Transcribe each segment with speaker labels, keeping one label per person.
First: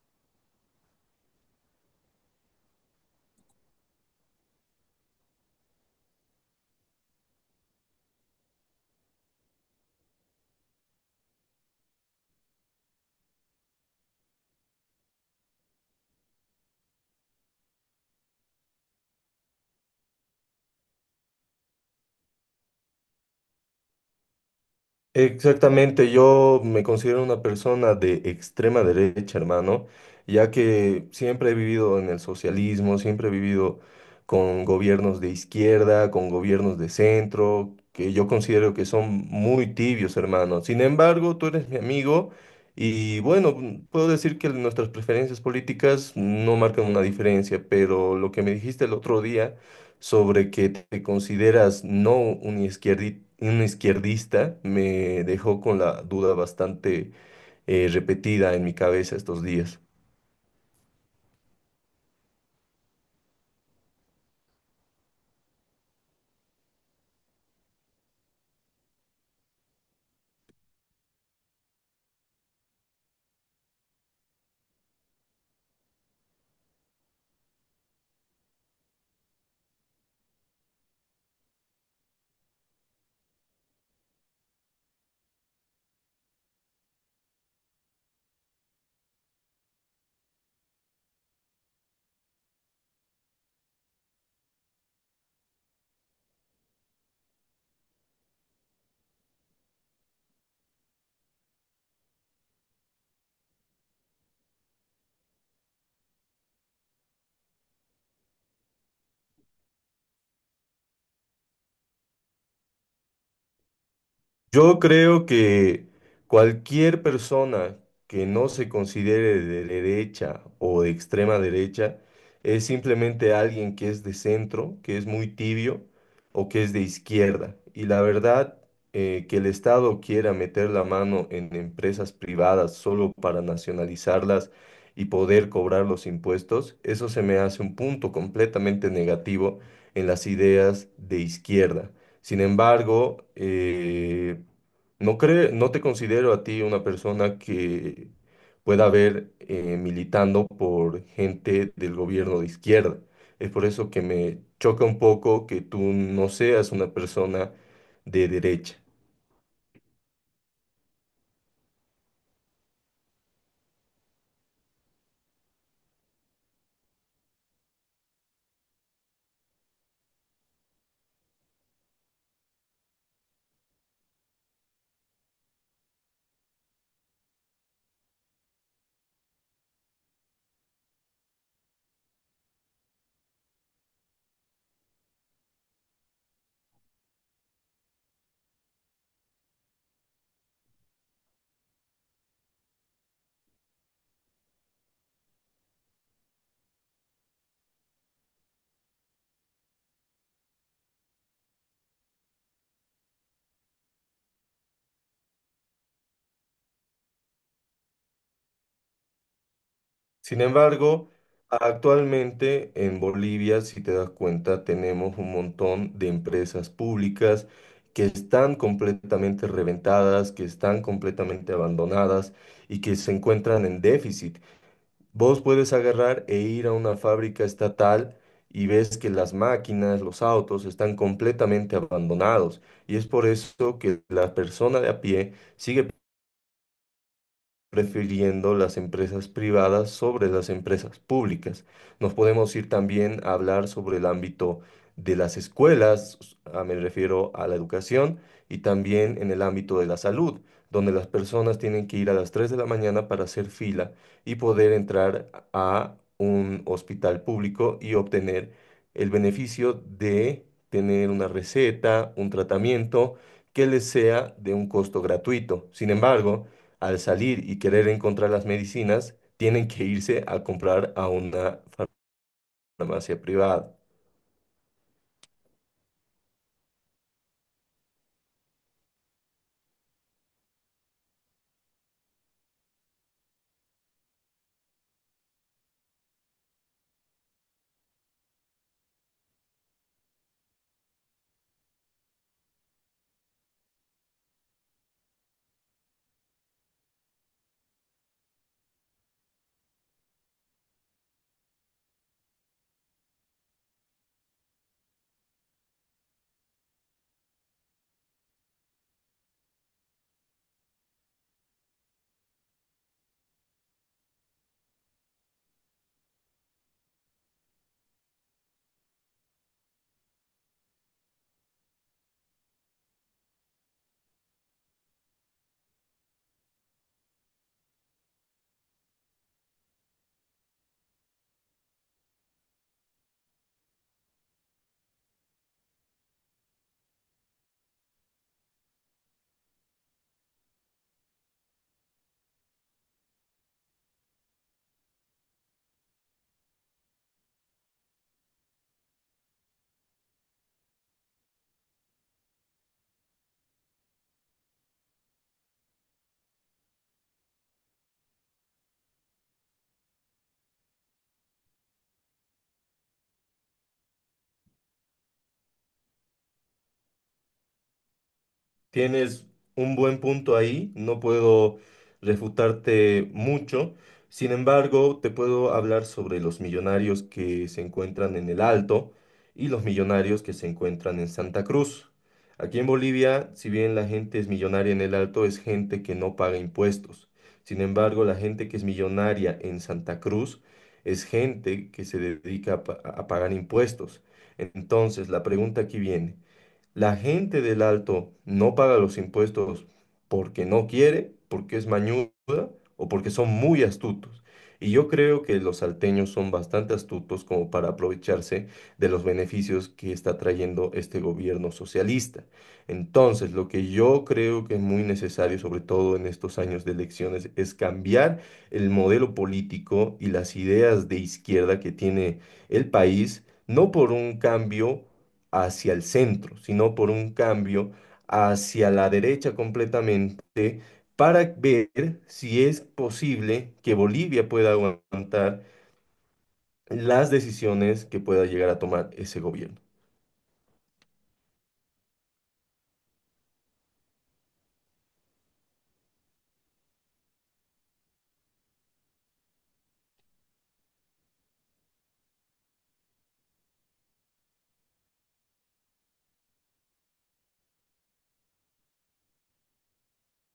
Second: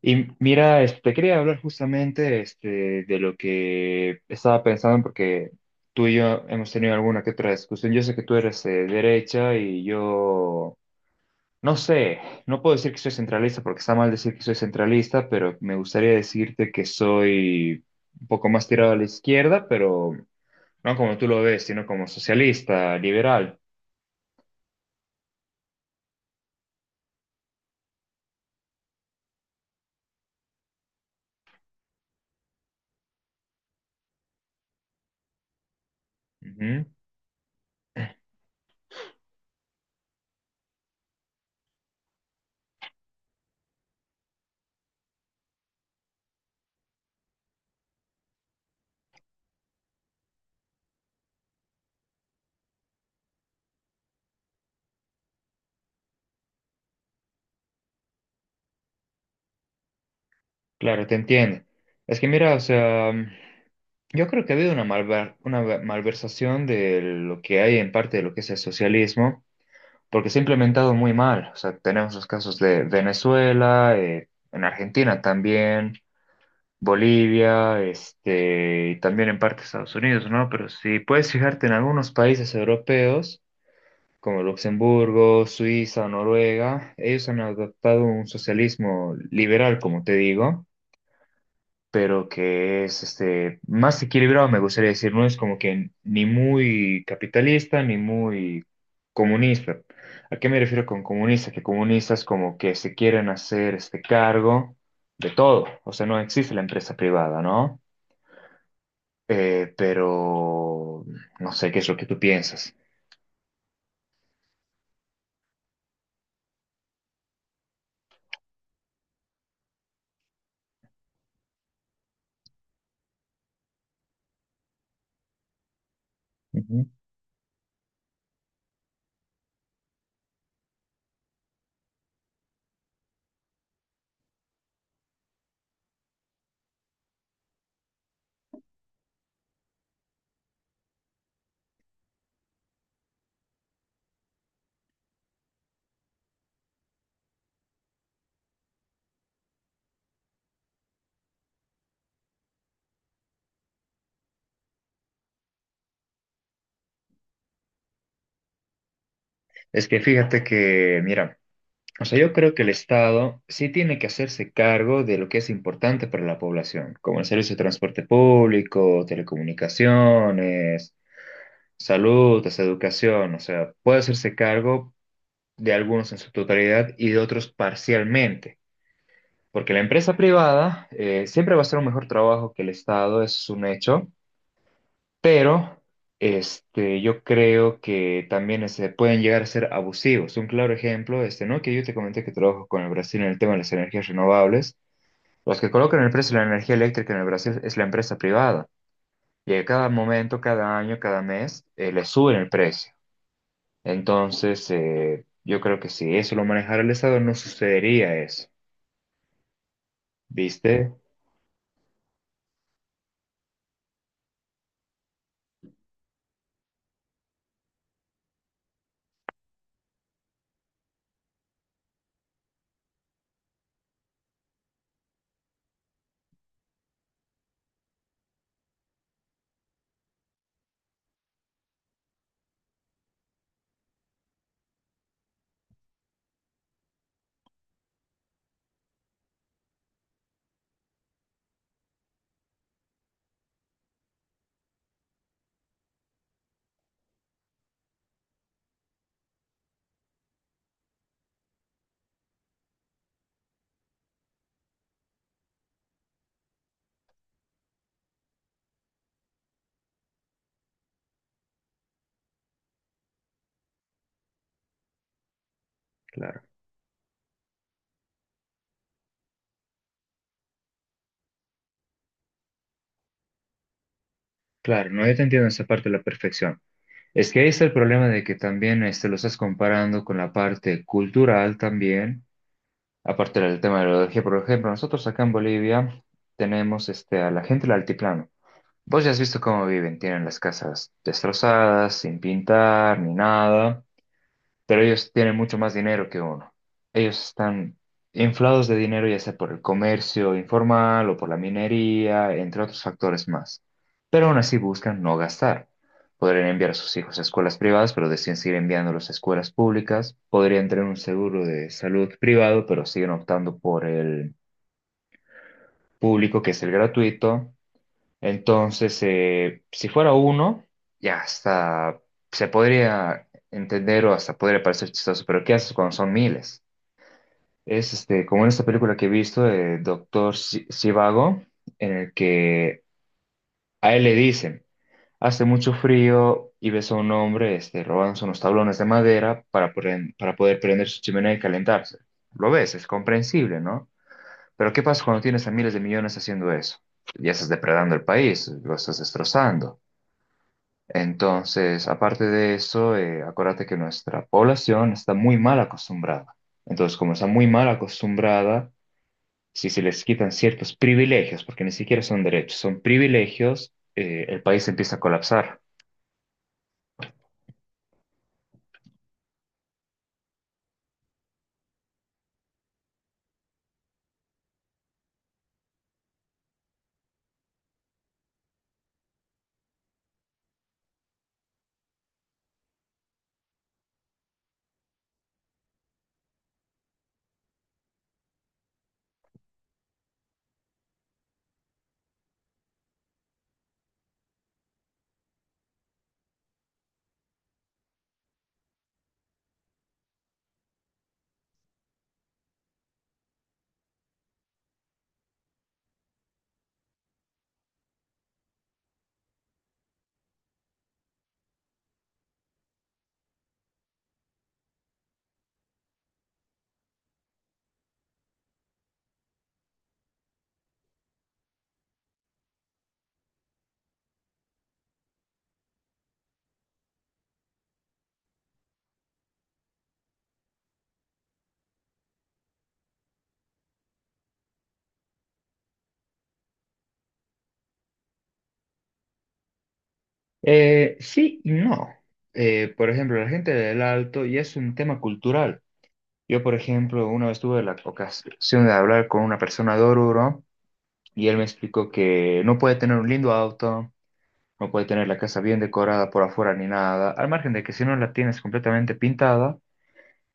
Speaker 1: Y mira, te quería hablar justamente de lo que estaba pensando, porque tú y yo hemos tenido alguna que otra discusión. Yo sé que tú eres derecha y yo, no sé, no puedo decir que soy centralista porque está mal decir que soy centralista, pero me gustaría decirte que soy un poco más tirado a la izquierda, pero no como tú lo ves, sino como socialista, liberal.
Speaker 2: Exactamente, yo me considero una persona de extrema derecha, hermano, ya que siempre he vivido en el socialismo, siempre he vivido con gobiernos de izquierda, con gobiernos
Speaker 1: Ujú.
Speaker 2: de centro, que yo considero que son muy tibios, hermano. Sin embargo, tú eres mi amigo y bueno, puedo decir que nuestras preferencias políticas no marcan una diferencia, pero lo que me dijiste el otro día sobre que te consideras no un un izquierdista me dejó con la duda bastante repetida en mi cabeza estos días.
Speaker 1: Claro, te entiendo. Es que mira, o sea. Yo creo que ha habido una malversación de lo que hay en parte de lo que es el socialismo, porque se ha implementado muy mal. O sea, tenemos los casos de Venezuela, en Argentina también, Bolivia, y también en parte Estados Unidos, ¿no? Pero si puedes fijarte en algunos países europeos, como Luxemburgo, Suiza, o Noruega, ellos han adoptado un socialismo liberal, como te digo, pero que es más equilibrado, me gustaría decir, no es como que ni muy capitalista ni muy comunista. ¿A qué me refiero con comunista? Que comunistas como que se quieren hacer cargo de todo, o sea, no existe la empresa privada, ¿no? Pero no sé qué es lo que tú piensas.
Speaker 2: Yo creo que cualquier persona que no se considere de derecha o de extrema derecha es simplemente alguien que es de centro, que es muy tibio o que es de
Speaker 1: Ujú.
Speaker 2: izquierda. Y la verdad, que el Estado quiera meter la mano en empresas privadas solo para nacionalizarlas y poder cobrar los impuestos, eso se me hace un punto completamente negativo en las ideas de izquierda. Sin embargo, no te considero a ti una persona que pueda ver militando por gente del gobierno de izquierda. Es por eso que me choca un poco que tú no seas una persona de derecha.
Speaker 1: Es que fíjate que, mira, o sea, yo creo que el Estado sí tiene que hacerse cargo de lo que es importante para la población, como el servicio de transporte público, telecomunicaciones, salud, educación. O sea, puede hacerse cargo de algunos en su totalidad y de otros parcialmente. Porque la empresa privada siempre va a hacer un mejor trabajo que el Estado, eso es un hecho, pero yo creo que también se pueden llegar a ser abusivos. Un claro ejemplo, ¿no? Que yo te comenté que trabajo con el Brasil en el tema de las energías renovables. Los que colocan el precio de la energía eléctrica en el Brasil es la empresa privada. Y a cada momento, cada año, cada mes, le suben el precio. Entonces, yo creo que si eso lo manejara el Estado, no sucedería eso.
Speaker 2: Sin
Speaker 1: ¿Viste?
Speaker 2: embargo, actualmente en Bolivia, si te das cuenta, tenemos un montón de empresas públicas que están completamente reventadas, que están completamente abandonadas y que se encuentran en déficit. Vos puedes agarrar e ir a una fábrica estatal y ves que las máquinas, los autos están completamente abandonados. Y es por eso que la persona de a pie sigue prefiriendo las empresas privadas sobre las empresas públicas. Nos podemos ir también a hablar sobre el ámbito de las escuelas, me refiero a la educación, y también en el ámbito de la salud, donde las personas tienen que ir a las 3 de la mañana para hacer fila y poder entrar a un hospital público y obtener el beneficio de tener una receta, un tratamiento que les sea de un costo gratuito. Sin
Speaker 1: Claro.
Speaker 2: embargo, al salir y querer encontrar las medicinas, tienen que irse a comprar a una farmacia privada.
Speaker 1: Claro, no, yo te entiendo esa parte de la perfección. Es que ahí está el problema de que también lo estás comparando con la parte cultural también, aparte del tema de la ideología. Por ejemplo, nosotros acá en Bolivia tenemos a la gente del altiplano. Vos ya has visto cómo viven, tienen las casas destrozadas, sin pintar ni nada, pero ellos tienen mucho más dinero que uno. Ellos están inflados de dinero, ya sea por el comercio informal o por la minería, entre otros factores más. Pero aún así buscan no gastar. Podrían enviar a sus hijos a escuelas privadas, pero deciden seguir enviándolos a escuelas públicas. Podrían tener un seguro de salud privado, pero siguen optando por el público, que es el gratuito. Entonces, si fuera uno, ya hasta se podría entender o hasta podría parecer chistoso, pero ¿qué haces cuando son miles? Es como en esta película que he visto, de Doctor Sivago, en el que a él le dicen, hace mucho frío y ves a un hombre robándose unos tablones de madera para poder prender su chimenea y calentarse. Lo ves, es comprensible, ¿no? Pero ¿qué pasa cuando tienes a miles de millones haciendo eso? Ya estás depredando el país, lo estás destrozando. Entonces, aparte de eso, acuérdate que nuestra población está muy mal acostumbrada. Entonces, como está muy mal acostumbrada, si se les quitan ciertos privilegios, porque ni siquiera son derechos, son privilegios, el país empieza a colapsar.
Speaker 2: Tienes un buen punto ahí, no puedo refutarte mucho. Sin embargo, te puedo hablar sobre los millonarios que se encuentran en el Alto y los millonarios que se encuentran en Santa Cruz. Aquí en Bolivia, si bien la gente es millonaria en el Alto, es gente que no paga impuestos. Sin embargo, la gente que es millonaria en Santa Cruz es gente que se dedica a a pagar impuestos. Entonces, la pregunta aquí viene. La gente del Alto no paga los impuestos porque no quiere, porque es mañuda o porque son muy astutos. Y yo creo que los salteños son bastante astutos como para aprovecharse de los beneficios que está trayendo este gobierno socialista. Entonces, lo que yo creo que es muy necesario, sobre todo en estos años de elecciones, es cambiar el modelo político y las ideas de izquierda que tiene el país, no por un cambio hacia el centro, sino por un cambio hacia la derecha completamente para ver si es posible que Bolivia pueda aguantar las decisiones que pueda llegar a tomar ese gobierno.
Speaker 1: Sí y no. Por ejemplo, la gente del Alto ya es un tema cultural. Yo, por ejemplo, una vez tuve la ocasión de hablar con una persona de Oruro y él me explicó que no puede tener un lindo auto. No puede tener la casa bien decorada por afuera ni nada. Al margen de que si no la tienes completamente pintada,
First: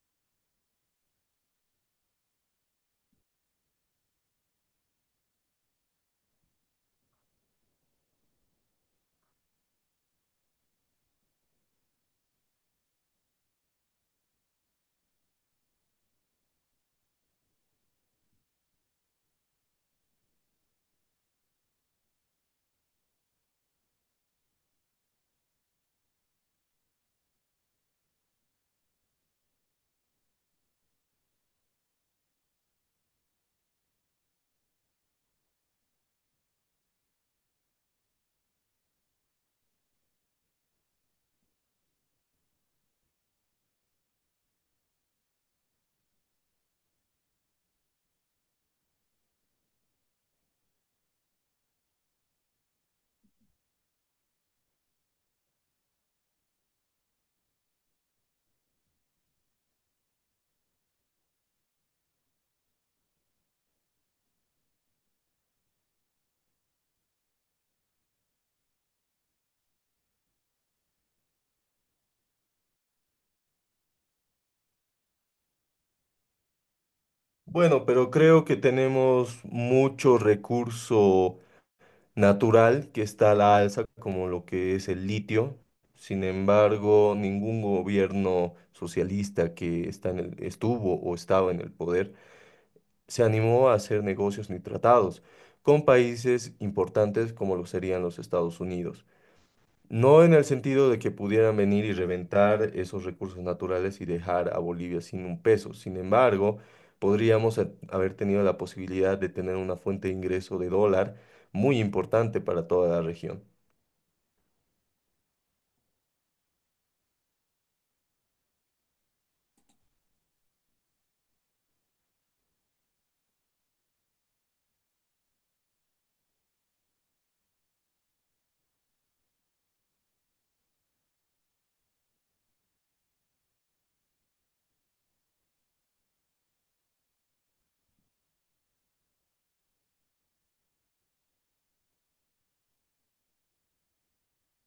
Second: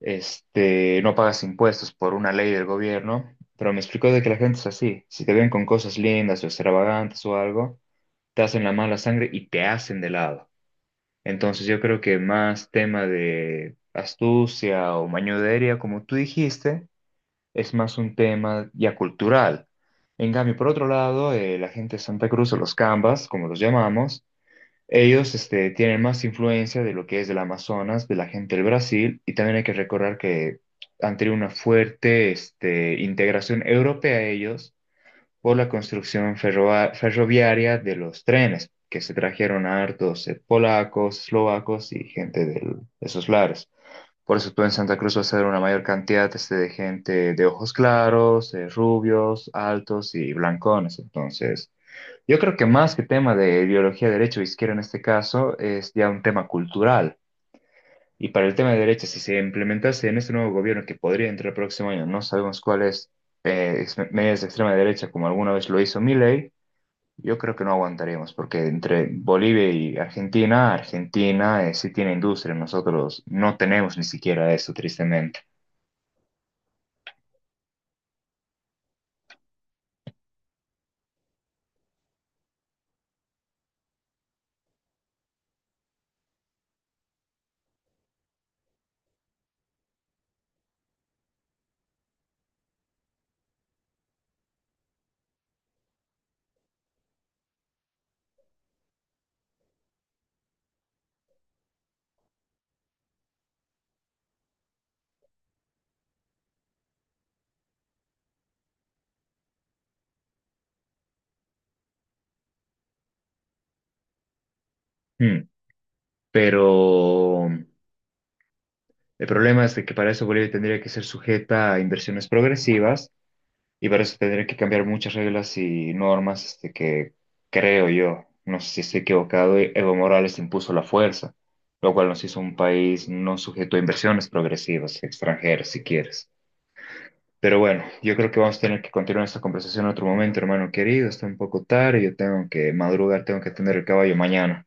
Speaker 1: no pagas impuestos por una ley del gobierno. Pero me explicó de que la gente es así. Si te ven con cosas lindas o extravagantes o algo, te hacen la mala sangre y te hacen de lado. Entonces yo creo que más tema de astucia o mañodería, como tú dijiste, es más un tema ya cultural. En cambio, por otro lado, la gente de Santa Cruz o los cambas, como los llamamos, ellos tienen más influencia de lo que es del Amazonas, de la gente del Brasil, y también hay que recordar que han tenido una fuerte integración europea ellos, por la construcción ferroviaria de los trenes, que se trajeron a hartos polacos, eslovacos y gente de esos lares. Por eso tú en Santa Cruz vas a ver una mayor cantidad de gente de ojos claros, rubios, altos y blancones. Entonces, yo creo que más que tema de ideología de derecha o izquierda en este caso, es ya un tema cultural. Y para el tema de derecha, si se implementase en este nuevo gobierno que podría entrar el próximo año, no sabemos cuáles medidas de extrema derecha, como alguna vez lo hizo Milei, yo creo que no aguantaríamos, porque entre Bolivia y Argentina, Argentina sí tiene industria, nosotros no tenemos ni siquiera eso, tristemente.
Speaker 2: Bueno, pero creo que tenemos mucho recurso natural que está a la alza, como lo que es el litio. Sin embargo, ningún gobierno socialista que está en estuvo o estaba en el poder se animó a hacer negocios ni tratados con países importantes como lo serían los Estados Unidos. No en el sentido de que pudieran venir y reventar esos recursos naturales y dejar a Bolivia sin un peso. Sin embargo, podríamos haber tenido la posibilidad de tener una fuente de ingreso de dólar muy importante para toda la región.
Speaker 1: Hmm. Pero el problema es de que para eso Bolivia tendría que ser sujeta a inversiones progresivas. Y para eso tendría que cambiar muchas reglas y normas que creo yo, no sé si estoy equivocado, Evo Morales impuso la fuerza, lo cual nos hizo un país no sujeto a inversiones progresivas extranjeras, si quieres. Pero bueno, yo creo que vamos a tener que continuar esta conversación en otro momento, hermano querido. Está un poco tarde, yo tengo que madrugar, tengo que atender el caballo mañana.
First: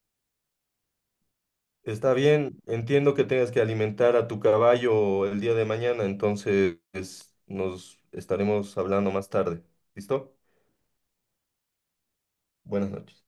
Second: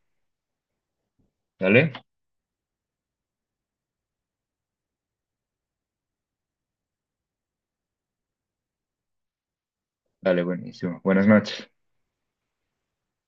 Speaker 1: ¿Dale?
Speaker 2: Está bien, entiendo que tengas que alimentar a tu caballo el día de mañana, entonces nos estaremos hablando más tarde. ¿Listo?
Speaker 1: Dale, buenísimo. Buenas noches.
Speaker 2: Buenas noches.